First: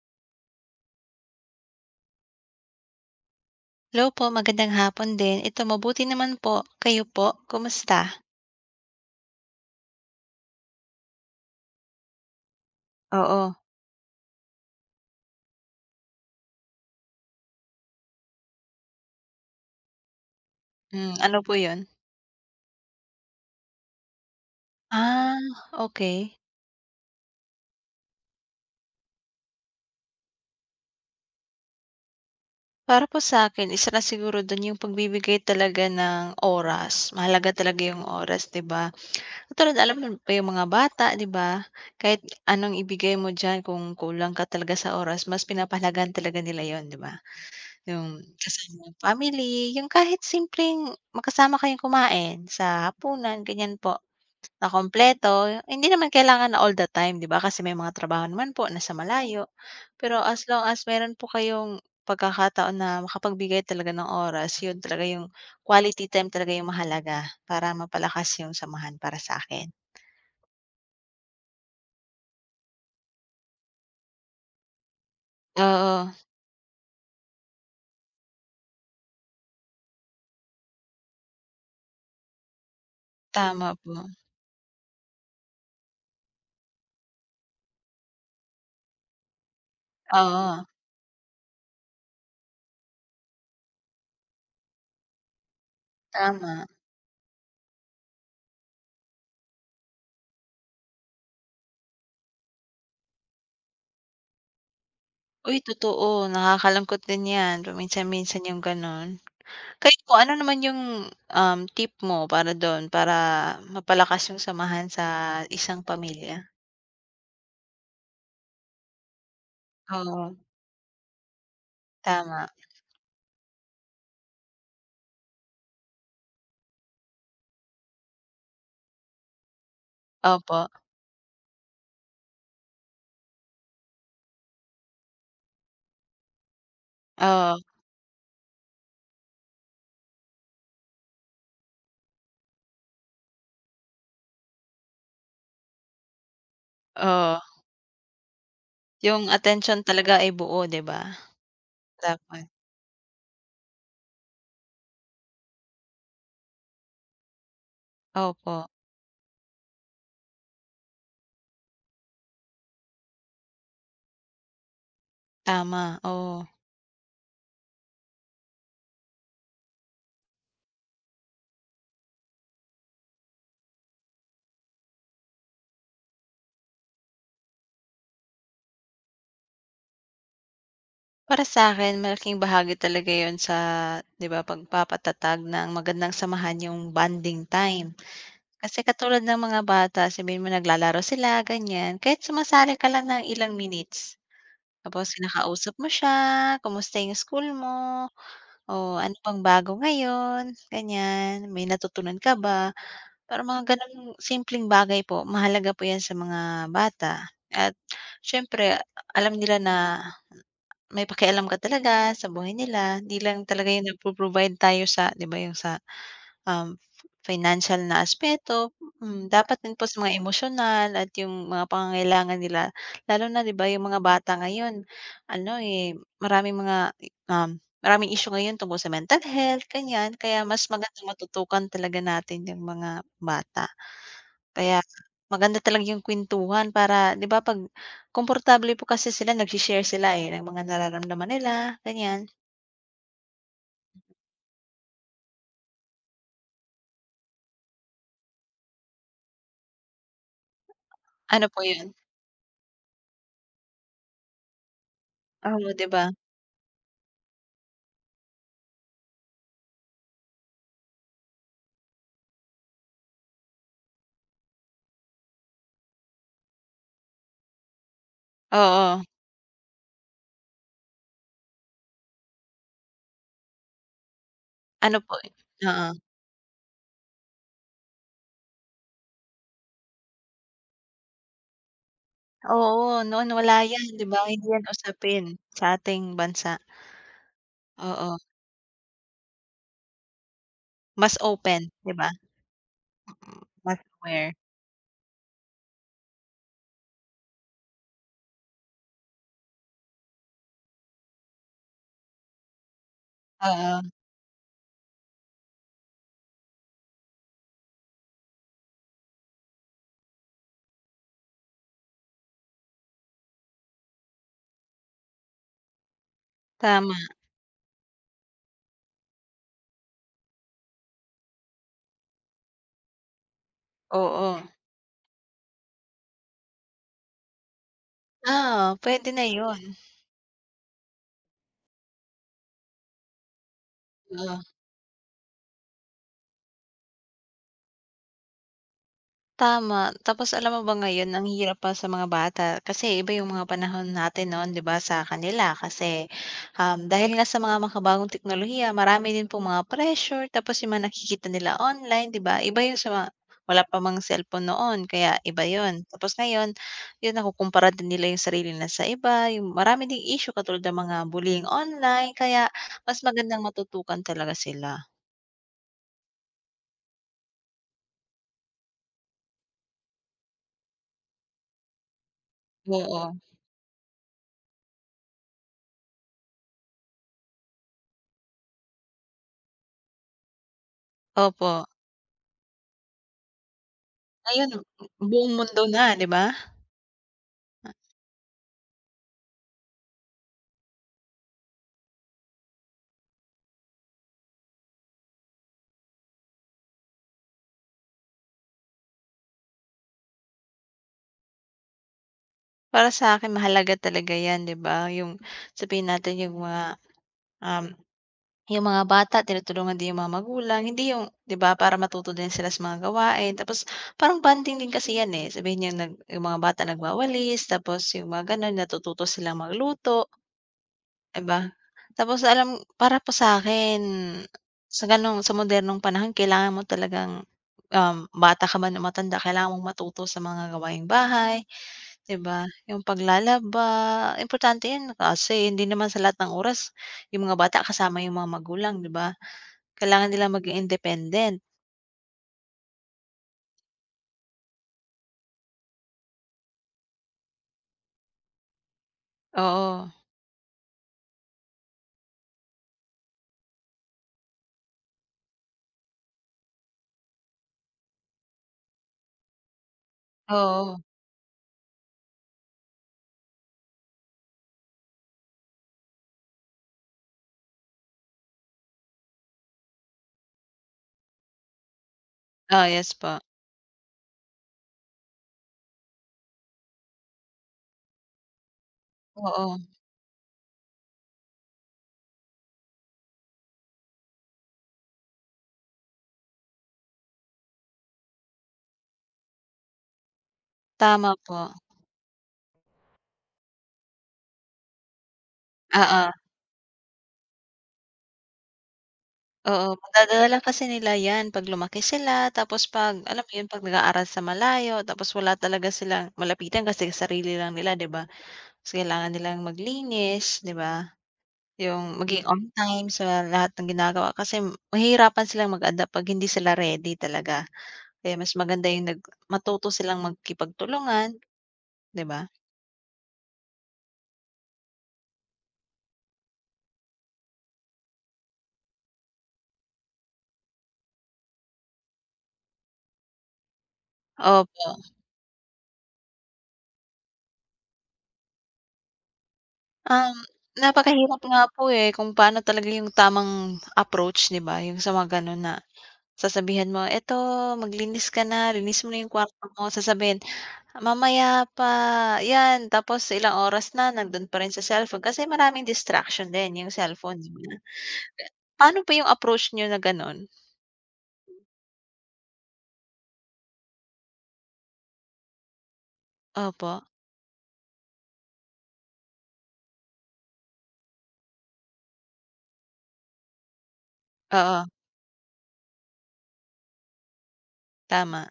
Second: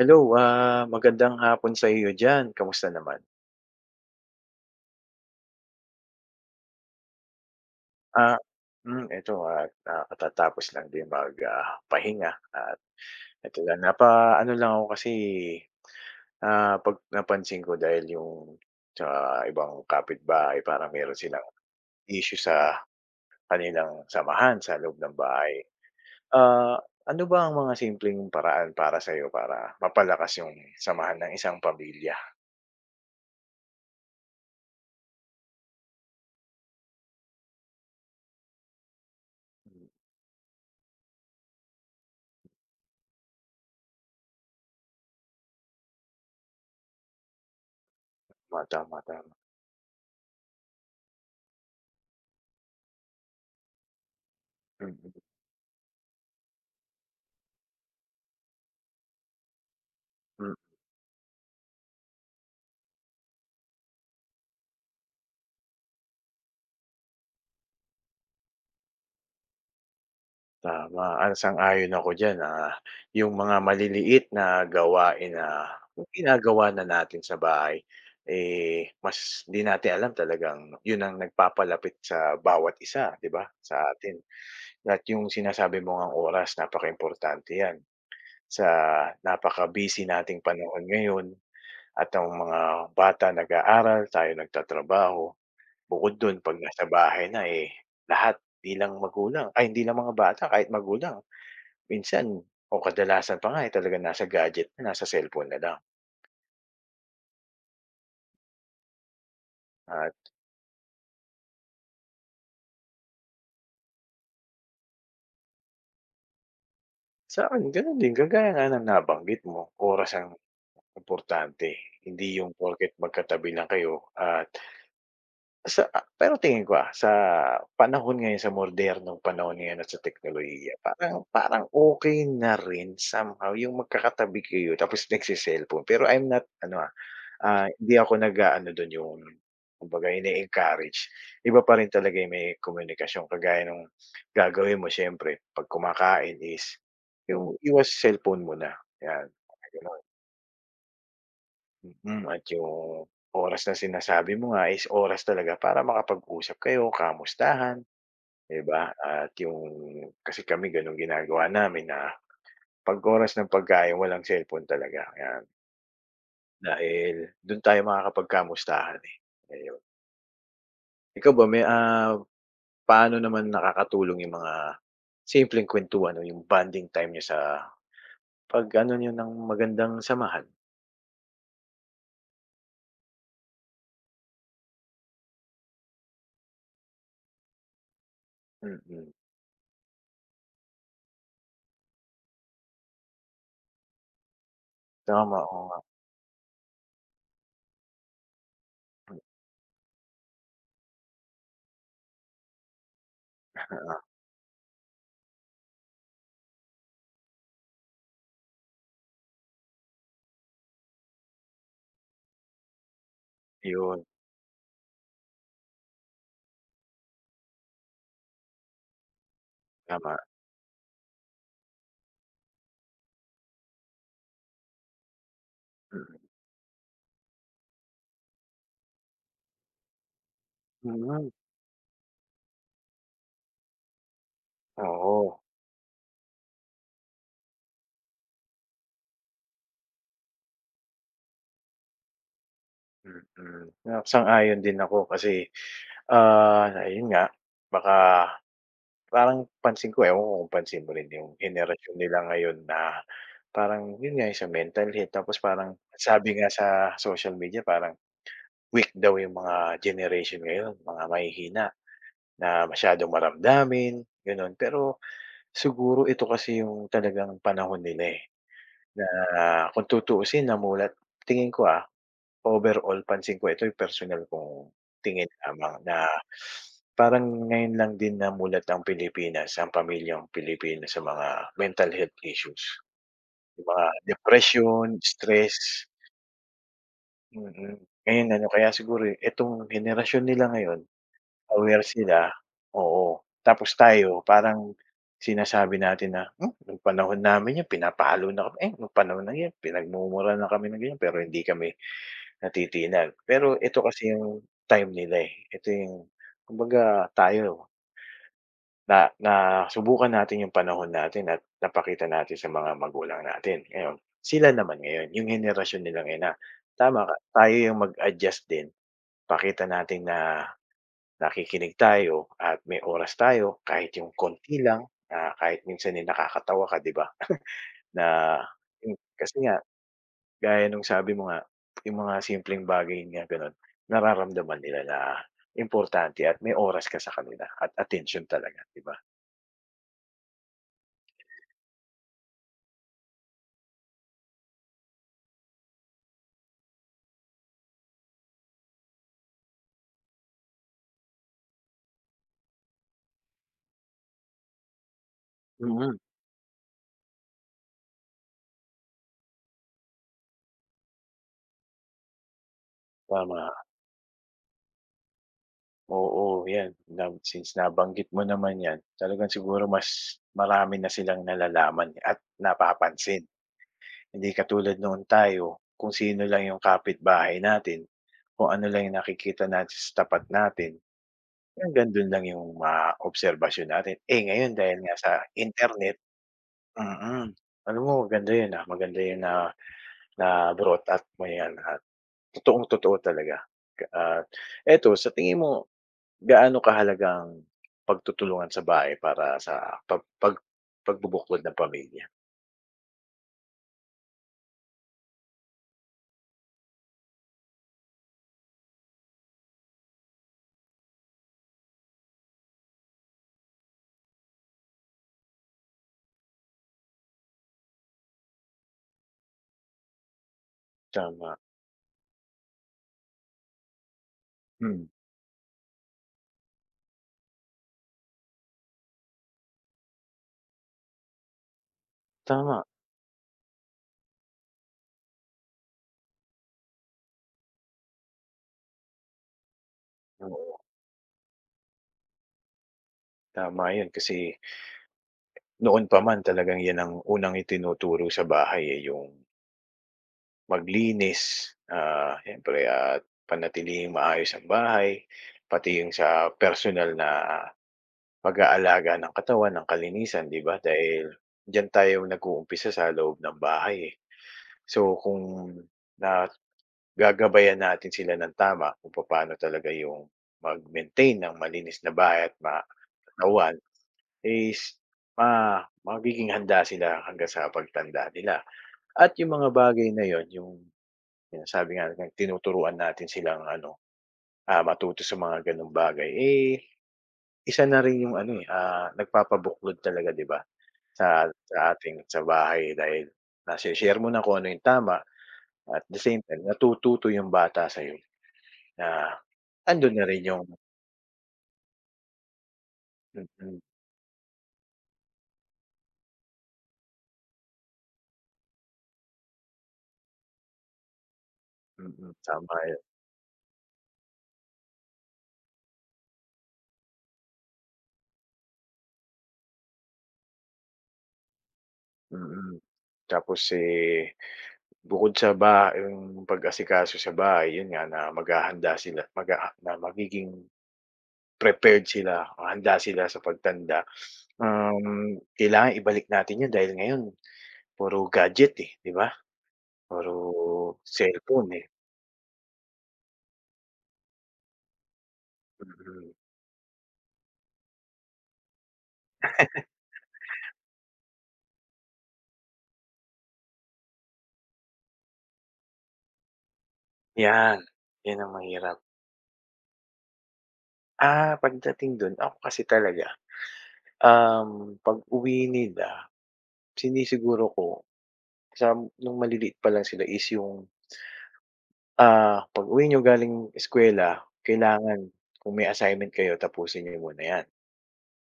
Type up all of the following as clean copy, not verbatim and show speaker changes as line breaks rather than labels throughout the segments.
Hello, magandang hapon sa iyo diyan, kamusta naman?
Hello po, magandang hapon din. Ito mabuti naman po. Kayo po, kumusta?
Ah, ito katatapos lang din mag, pahinga at
Oo,
ito lang napa, ano lang ako kasi, 'pag napansin ko dahil yung sa ibang kapitbahay parang meron
ano
silang
po 'yun?
issue sa kanilang samahan sa loob ng
Ah,
bahay.
okay.
Ah, ano ba ang mga simpleng paraan para sa iyo para mapalakas yung samahan ng isang pamilya?
Para po sa'kin isa na siguro dun yung pagbibigay talaga ng oras. Mahalaga talaga yung oras, 'di ba? Katulad
Hmm,
alam mo pa yung mga bata, 'di ba? Kahit anong ibigay mo diyan kung kulang ka talaga sa oras mas pinapahalagan talaga nila yon, 'di ba? Yung
oo,
kasama ng
tama.
family, yung kahit simpleng makasama kayong kumain sa hapunan, ganiyan po. Na
Mm.
kompleto hindi naman kailangan na all the time 'di ba, kasi may mga trabaho naman po na sa malayo. Pero as
Hmm.
long as meron po kayong pagkakataon na makapagbigay talaga ng oras, yun talaga yung quality time talaga yung mahalaga para mapalakas yung samahan para sa akin.
Tama, sang-ayon ako diyan, yung mga maliliit na gawain na
Oo,
ginagawa na natin sa bahay, eh, mas 'di natin alam talagang yun ang nagpapalapit sa bawat isa, 'di ba,
tama
sa
po.
atin. At yung sinasabi mo ngang oras napakaimportante 'yan sa napaka-busy nating
Oo,
panahon ngayon at ang mga bata nag-aaral, tayo nagtatrabaho. Bukod dun 'pag
tama.
nasa bahay na, eh, lahat 'di lang magulang ay hindi lang mga bata kahit magulang minsan o kadalasan pa nga, eh, talagang nasa gadget na, nasa cellphone na
Uy,
lang.
totoo nakakalungkot din 'yan paminsan-minsan yung gano'n. Kayo po
At
ano naman yung, tip mo para dun, para mapalakas yung samahan sa isang pamilya?
sa'kin gano'n din kagaya nga ng nabanggit mo, oras ang
Oo,
importante. Hindi
tama.
yung porket magkatabi lang kayo at sa a pero tingin ko, sa panahon ngayon, sa modernong panahon ngayon at sa
Opo,
teknolohiya parang parang okay na rin somehow yung magkakatabi kayo tapos pero I'm not ano,
oo,
Hindi ako nag-aano dun yung kumbaga ine-encourage. Iba pa rin talaga yung may komunikasyon kagaya nung gagawin mo siyempre 'pag kumakain is
oo.
yung iwas cellphone muna,
Yung
'yan, mga
atensyon
gano'n.
talaga ay buo, 'di ba?
Mm, at
Dapat.
yung oras na sinasabi mo nga is oras talaga para makapag-usap kayo, kamustahan,
Opo,
'di ba? At yung kasi kami gano'n ginagawa namin na 'pag oras ng pagkain walang cellphone talaga, 'yan.
tama, oo.
Dahil dun tayo makakapagkamustahan, eh, ayon. Ikaw ba may, paano naman nakakatulong yung mga simpleng kwentuhan o yung bonding time niyo sa pag-ano niyo ng magandang samahan?
Para sa akin malaking bahagi talaga yon sa, 'di ba, pagpapatatag ng magandang samahan yung bonding time. Kasi
Mm.
katulad ng mga bata, sabihin mo naglalaro sila, ganiyan, kahit sumasali ka lang ng ilang minutes. Tapos
Tama, oo
kinakausap
nga,
mo siya, kumusta yung school mo, o ano pang bago ngayon, ganyan, may natutunan ka ba? Parang mga
oo.
gano'ng simpleng bagay po, mahalaga po 'yan sa mga bata at siyempre alam nila na may pakialam ka talaga sa buhay nila, 'di lang talaga 'yung
Yun,
nagpo-provide tayo sa 'di ba 'yung sa. Um, Financial na aspeto, dapat din po sa
tama,
mga emosyonal at yung mga pangangailangan nila lalo na 'di ba yung mga bata ngayon ano, eh,
mm.
maraming mga, um, maraming issue ngayon tungkol sa mental health ganyan. Kaya mas maganda
Mm,
matutukan talaga natin yung mga bata. Kaya
oo,
maganda talaga yung kuwentuhan para 'di ba 'pag komportable po kasi sila nagse-share sila, eh, ng mga nararamdaman nila ganyan.
mm. Sang-ayon din ako kasi, ayun nga, baka parang pansin ko, ewan ko kung pansin mo rin yung
Ano po yun?
henerasyon nila ngayon na parang yun nga, yung sa mental health tapos
Oo,
parang
'di ba?
sabi nga sa social media parang weak daw yung mga generation ngayon, mga mahihina na masyadong maramdamin, gano'n. Pero siguro ito kasi yung talagang panahon nila, eh,
Oo,
na kung tutuusin namulat tingin ko, overall pansin ko ito yung personal kong
ano po
tingin lamang
oo.
na parang ngayon lang din namulat ang Pilipinas, ang pamilyang Pilipino sa mga mental health issues,
Oo, noon wala
yung mga
'yan, 'di ba? Hindi 'yan
depression,
usapin
stress,
sa ating bansa,
mm.
oo.
Ngayon ano, kaya siguro, eh, itong henerasyon nila ngayon
Mas open,
aware
'di ba?
sila, oo.
Mm,
Tapos
mas
tayo
aware,
parang sinasabi natin na, "Hmm, nung panahon namin 'yan pinapalo na kami, eh, nung panahon na 'yan pinagmumura na kami ng ganyan," pero hindi kami natitinag. Pero ito
oo,
kasi yung time nila, eh, ito yung kumbaga tayo na nasubukan natin yung panahon natin at napakita natin sa mga magulang natin. Ngayon, sila naman ngayon, yung henerasyon nila ngayon na
tama,
tama ka, tayo yung mag-adjust din, pakita natin na nakikinig tayo at may oras tayo kahit yung
oo.
konti lang, kahit minsan, eh, nakakatawa ka 'di ba? Na
Oo,
yun
puwede na
kasi nga
'yun,
gaya nung sabi mo nga, yung mga simpleng bagay nga gano'n
oo.
nararamdaman nila na importante at may oras ka sa kanila at attention talaga, 'di ba?
Tama. Tapos alam mo ba ngayon ang hirap pa sa mga bata kasi iba yung mga panahon natin noon 'di ba sa kanila kasi, dahil nga sa mga makabagong teknolohiya marami din po mga pressure tapos yung mga nakikita nila online 'di ba iba yung sa mga wala pa mang cellphone noon kaya iba yon.
Mm,
Tapos ngayon, yun nakukumpara din nila yung sarili nila sa iba, yung marami ding issue katulad ng mga bullying online kaya mas magandang
tama.
matutukan talaga sila.
Oo, 'yan na since nabanggit mo naman 'yan, talagang siguro mas marami na silang nalalaman at
Oo,
napapansin. Hindi katulad noon tayo kung sino lang yung kapitbahay natin, kung ano lang yung nakikita natin sa tapat natin,
opo.
hanggang do'n lang yung maobserbasyon natin. Eh,
Ngayon
ngayon dahil nga sa
buong mundo na
internet
'di ba?
mm. Alam mo maganda 'yun, maganda 'yun na na brought up mo 'yan at totoong-totoo talaga. At eto sa tingin mo, gaano kahalaga ang pagtutulungan sa bahay para sa pag pag pagbubuklod ng pamilya?
Para sa akin mahalaga talaga 'yan, 'di ba? Yung sabihin natin yung mga, um, yung mga bata tinutulungan din yung mga magulang, hindi yung 'di ba, para matuto din sila sa mga gawain tapos parang bonding din kasi 'yan, eh. Sabihin niyang yung mga bata nagwawalis tapos yung mga gano'n natututo silang magluto, 'di
Tama,
ba? Tapos alam para po sa akin sa
hmm,
gano'ng sa modernong panahon kailangan mo talagang, bata ka man o matanda kailangan mong matuto sa mga gawaing bahay, 'di ba,
tama,
yung paglalaba, importante 'yan kasi hindi naman sa lahat ng oras yung mga bata kasama yung mga magulang, 'di ba? Kailangan nilang
oo,
maging independent.
tama 'yun kasi noon pa man talagang 'yan ang unang itinuturo sa bahay, eh, yung
Oo,
maglinis, siyempre at panatiling maayos ang bahay, pati yung sa personal na pag-aalaga ng katawan, ng kalinisan, 'di ba?
oo.
Dahil diyan tayo nag-uumpisa sa loob ng bahay, eh. So, kung na gagabayan natin sila ng tama kung paano talaga yung mag-maintain ng malinis na bahay at
Ah yes po.
katawan is magiging handa sila hanggang sa pagtanda nila. At yung mga
Oo,
bagay na yon yung sabi nga natin tinuturuan natin silang ano, matuto sa mga gano'ng bagay, eh, isa na rin yung ano, eh, nagpapabuklod talaga 'di ba sa
tama po.
sa ating sa bahay dahil nashi-share mo na kung ano yung tama at the
Oo,
same time natututo yung bata sa'yo na
oo.
andun na rin
Madadala
yung
kasi nila 'yan 'pag lumaki sila tapos 'pag alam mo 'yun,
mm.
'pag nag-aaral sa malayo tapos wala talaga silang malapitan kasi sarili lang nila, 'di ba? Tapos kailangan nilang maglinis, 'di ba? Yung
Mm,
maging on
tama yan,
time sa lahat ng ginagawa kasi mahihirapan silang mag-adapt 'pag hindi sila ready talaga. Kaya mas maganda yung matuto silang magkipagtulungan, 'di ba?
mm. Tapos, eh, bukod sa ba yung pag-asikaso sa bahay, yun nga na maghahanda sila na magiging prepared sila, handa sila sa pagtanda.
Opo.
Kailangan ibalik natin yun dahil ngayon puro gadget, eh, 'di ba?
Um,
Puro
Napakahirap nga
cellphone,
po,
eh,
eh, kung paano talaga yung tamang approach, 'di ba? Yung sa mga gano'n na
mm.
sasabihan mo, "Eto maglinis ka na, linis mo na yung kwarto mo." Sasabihin, "Mamaya pa 'yan." Tapos ilang oras na nando'n pa rin sa cellphone kasi maraming distraction din yung cellphone, 'di.
'Yan, 'yan ang
Paano
mahirap.
ba yung approach niyo na gano'n?
Pagdating dun ako kasi talaga, pag-uwi nila
Opo,
sinisiguro ko kasam nung maliliit pa lang sila is yung, pag-uwi niyo galing eskuwela
oo,
kailangan kung may assignment kayo tapusin niyo muna 'yan,
tama.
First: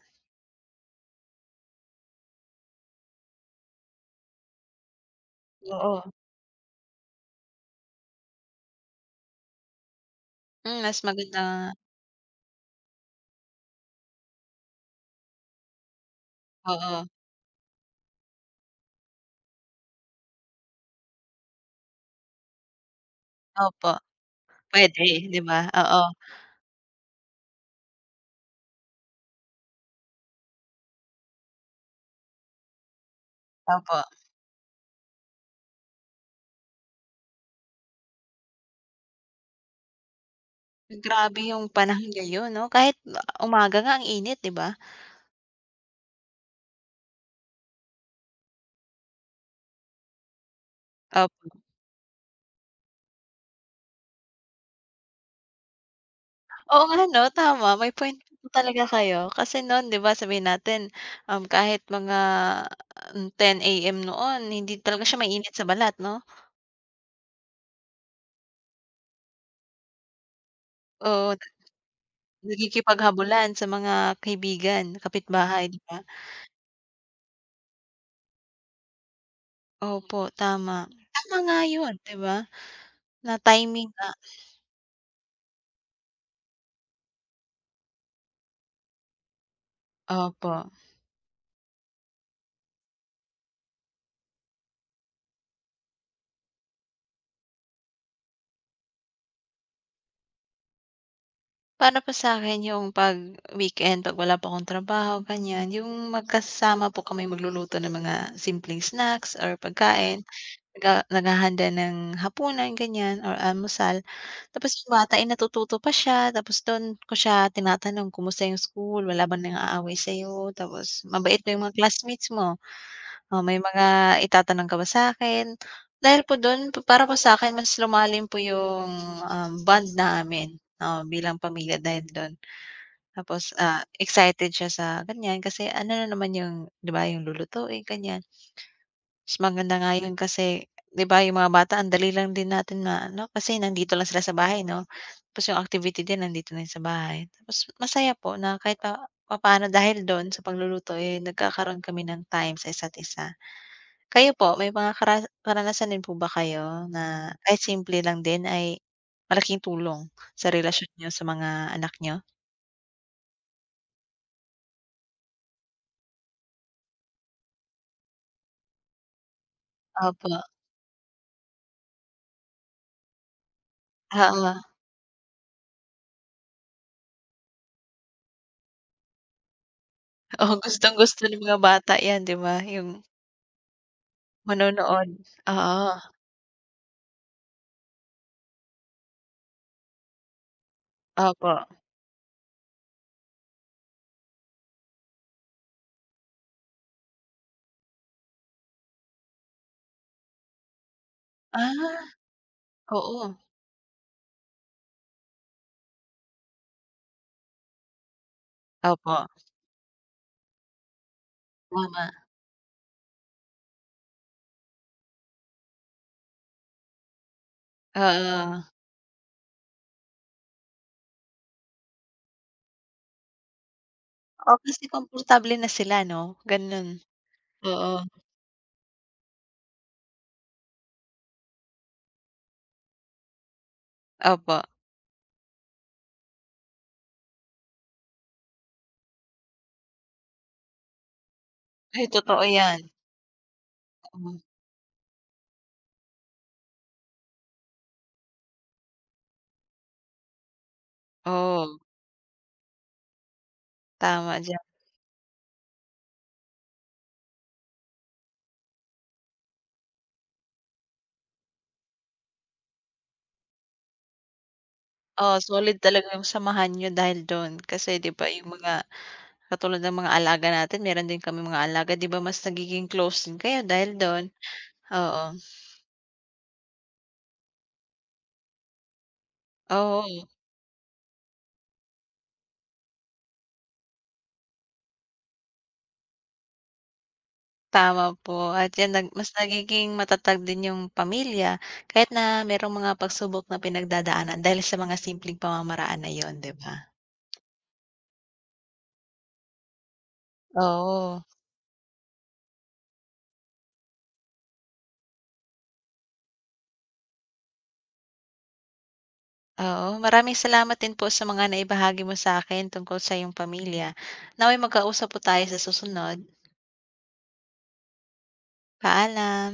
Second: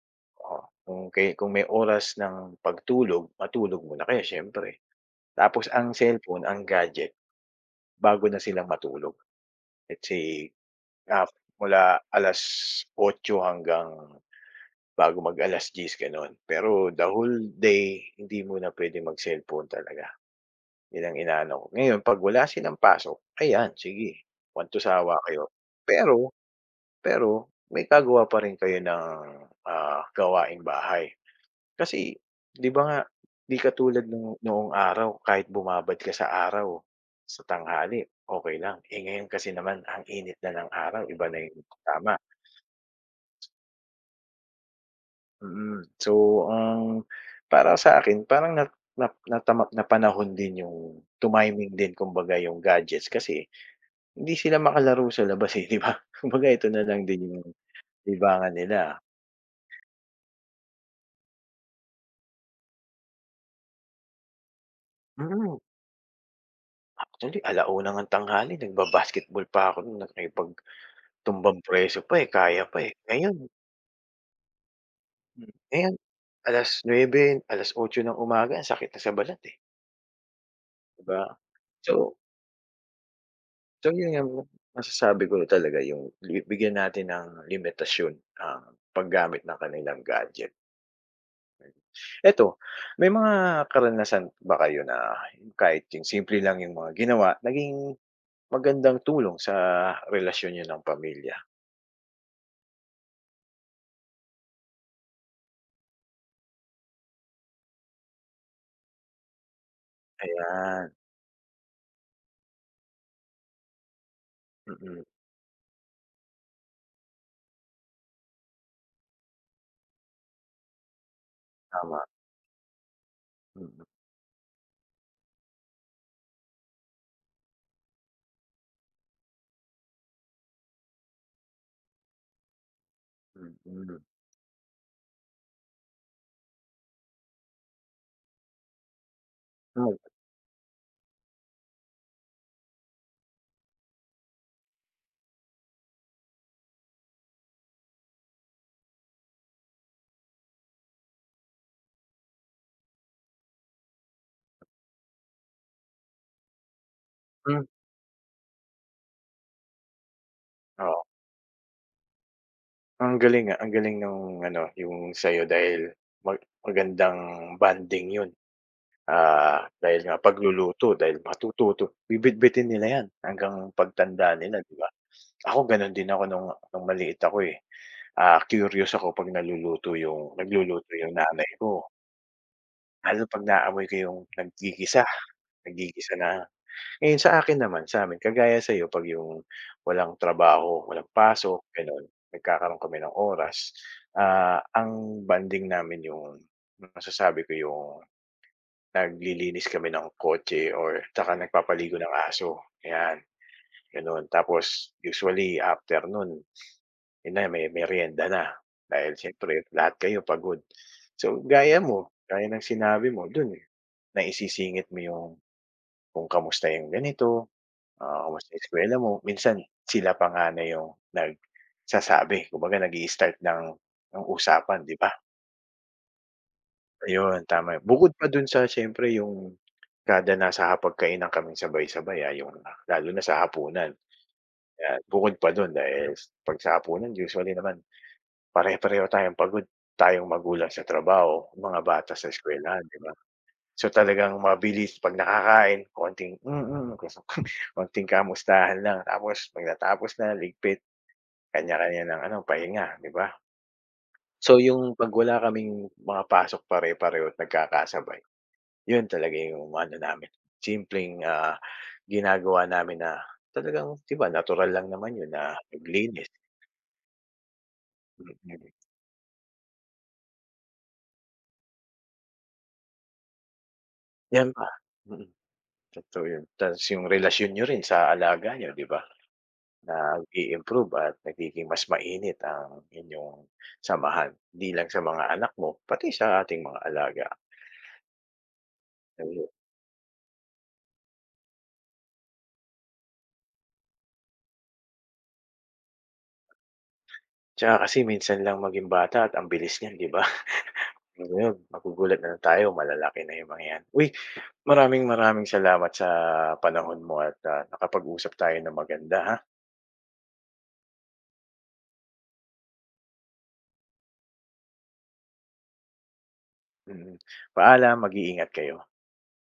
oo. Kung kung may oras ng pagtulog, matulog muna kayo siyempre. Tapos ang
Oo.
cellphone, ang gadget bago na sila matulog. Let's say,
Hmm, mas
ah,
maganda nga,
mula 8:00 hanggang bago mag 10:00 gano'n. Pero the
oo,
whole day hindi muna puwedeng mag-cellphone talaga. Yun ang inaano ko. Ngayon 'pag wala silang pasok, ayan
opo,
sige,
puwede,
kwantusawa
'di
kayo.
ba? Oo,
Pero pero may kagawa pa rin kayo ng, gawaing bahay. Kasi 'di ba nga, 'di
opo.
katulad nung noong araw kahit bumabad ka sa araw, sa tanghali, okay lang. Eh, ngayon kasi naman ang init na ng araw, iba na
Grabe
yung
yung panahon
tama,
ngayon 'no, kahit umaga nga ang init, 'di ba?
mm. So, ang para sa akin parang natama napanahon din yung
Opo.
tumiming din kumbaga yung gadgets kasi hindi sila makalaro sa labas, eh, 'di ba? Kumbaga ito
Oo
na lang
nga 'no,
din yung
tama may point po
libangan
talaga
nila.
kayo kasi no'n 'di ba sabihin natin, kahit mga 10 AM noon hindi talaga siya mainit
Mm,
sa balat 'no?
actually 1:00 ng tanghali nagba-basketball pa ako no'n, nakipagtumbang
Oo,
preso pa, eh, kaya pa, eh. Ngayon
nagkikipaghabulan sa mga kaibigan,
hmm,
kapitbahay, 'di
ngayon
ba?
alas 8:00 ng umaga ang sakit na sa balat, eh,
Opo, tama.
'di ba?
Tama nga yun, 'di
So
ba? Na
so
timing nga,
yun nga masasabi ko talaga yung bigyan natin ng limitasyon ang paggamit ng kanilang gadget.
opo.
Eto, may mga karanasan ba kayo na kahit yung simple lang yung mga ginawa, naging magandang tulong sa relasyon niyo ng pamilya?
Para po sa'kin yung 'pag weekend, 'pag wala pa akong trabaho ganyan, yung magkasama po kami magluluto ng mga simpleng snacks or pagkain,
Ayan,
naghahanda ng hapunan ganyan or almusal. Tapos yung
mm,
bata ay natututo pa siya, tapos dun ko siya tinatanong, "Kumusta yung school, wala bang nang-aaway sa'yo?" Tapos, "Mabait ba yung mga
tama,
classmates mo?" Oh, may
mm,
mga itatanong ka ba sa akin. Dahil po dun pa para po sa akin mas lumalim po yung, bond namin, oo, bilang pamilya dahil dun. Tapos,
mm.
excited siya sa ganyan kasi ano na naman yung 'di ba, yung lulutuin ganyan. Mas maganda nga
Hmm,
yun kasi 'di ba, yung mga bata ang dali lang din natin maano kasi nandito lang sila sa bahay 'no. Tapos yung activity din nandito na yun sa bahay. Tapos masaya po na kahit pa papaano dahil dun sa pagluluto, eh, nagkakaroon kami ng time sa isa't isa. Kayo po, may mga karanasan din po ba kayo na kahit
hmm,
simple lang din ay malaking tulong sa relasyon
oo.
niyo sa mga anak niyo?
Ang galing, ang galing nung ano, yung sa'yo dahil magandang bonding yun. Dahil nga
Opo,
pagluluto, dahil matututo bibitbitin nila yan hanggang pagtanda
oo.
nila, 'di ba? Ako gano'n din ako nung maliit ako, eh. Curious ako 'pag naluluto yung
Oo,
nagluluto yung
gustong-gusto ng
nanay
mga
ko,
bata 'yan, 'di ba, yung
lalo 'pag naamoy ko yung naggigisa,
manonood. Oo,
naggigisa na. Ngayon sa akin naman, sa'min kagaya sa'yo 'pag yung walang trabaho, walang
opo.
pasok, gano'n, nagkakaroon kami ng oras, ang bonding namin yung masasabi ko yung naglilinis kami ng kotse or 'tsaka nagpapaligo
Ah,
ng aso, 'yan,
oo.
gano'n. Tapos usually after no'n yun na, may merienda na dahil
Opo,
siyempre lahat kayo pagod. So, gaya mo,
tama.
gaya ng sinabi mo dun, eh, naisisingit mo yung kung kamusta yung ganito, kamusta yung
Oo.
eskuwela mo. Minsan sila pa nga na yung nagsasabi, kumbaga nag-i-start ng
Oo, kasi
usapan, 'di ba?
komportable na sila 'no, gano'n.
Ayun, tama.
Oo,
Bukod pa dun sa siyempre yung kada nasa hapagkainan kaming sabay-sabay, yung lalo na sa hapunan.
opo.
Yan, bukod pa dun dahil 'pag sa hapunan usually naman pare-pareho tayong pagod, tayong magulang sa trabaho, mga
Ay,
bata sa
totoo 'yan.
eskuwelahan, 'di ba? So,
Oo,
talagang mabilis 'pag nakakain konting, "Mm." Konting kamustahan lang tapos 'pag natapos na ligpit,
oo,
kanya-kanya ng ano, pahinga, 'di ba?
tama.
So, yung 'pag wala kaming mga pasok pare-pareho at nagkakasabay, yun talaga yung ano namin, simpleng, ginagawa namin na talagang 'di ba natural lang naman yun
Oo,
na
solid talaga yung
maglinis,
samahan niyo dahil do'n. Kasi 'di ba yung
mm.
mga katulad ng mga alaga natin meron din kaming mga alaga 'di ba mas nagiging close din kayo dahil do'n?
Yan pa,
Oo.
mm. Totoo yun, ta's yung relasyon niyo rin sa alaga nyo 'di ba,
Oo,
nag-i-improve at nagiging mas mainit ang inyong samahan, di lang sa mga anak mo, pati sa ating mga alaga,
tama po at 'yan mas
ayun.
nagiging matatag din yung pamilya kahit na merong mga pagsubok na pinagdadaanan dahil sa mga simpleng pamamaraan na 'yon 'di ba?
Tsaka kasi minsan lang maging bata at ang bilis niyan, 'di ba?
Oo,
Ngayon magugulat na tayo malalaki na yung mga 'yan. Uy, maraming maraming salamat sa panahon mo at, nakapag-usap tayo ng maganda, ha.
oo. Maraming salamat din po sa mga naibahagi mo sa'kin tungkol sa iyong pamilya. Nawa'y magkausap po tayo sa susunod.
Mm, paalam, mag-iingat kayo.
Paalam.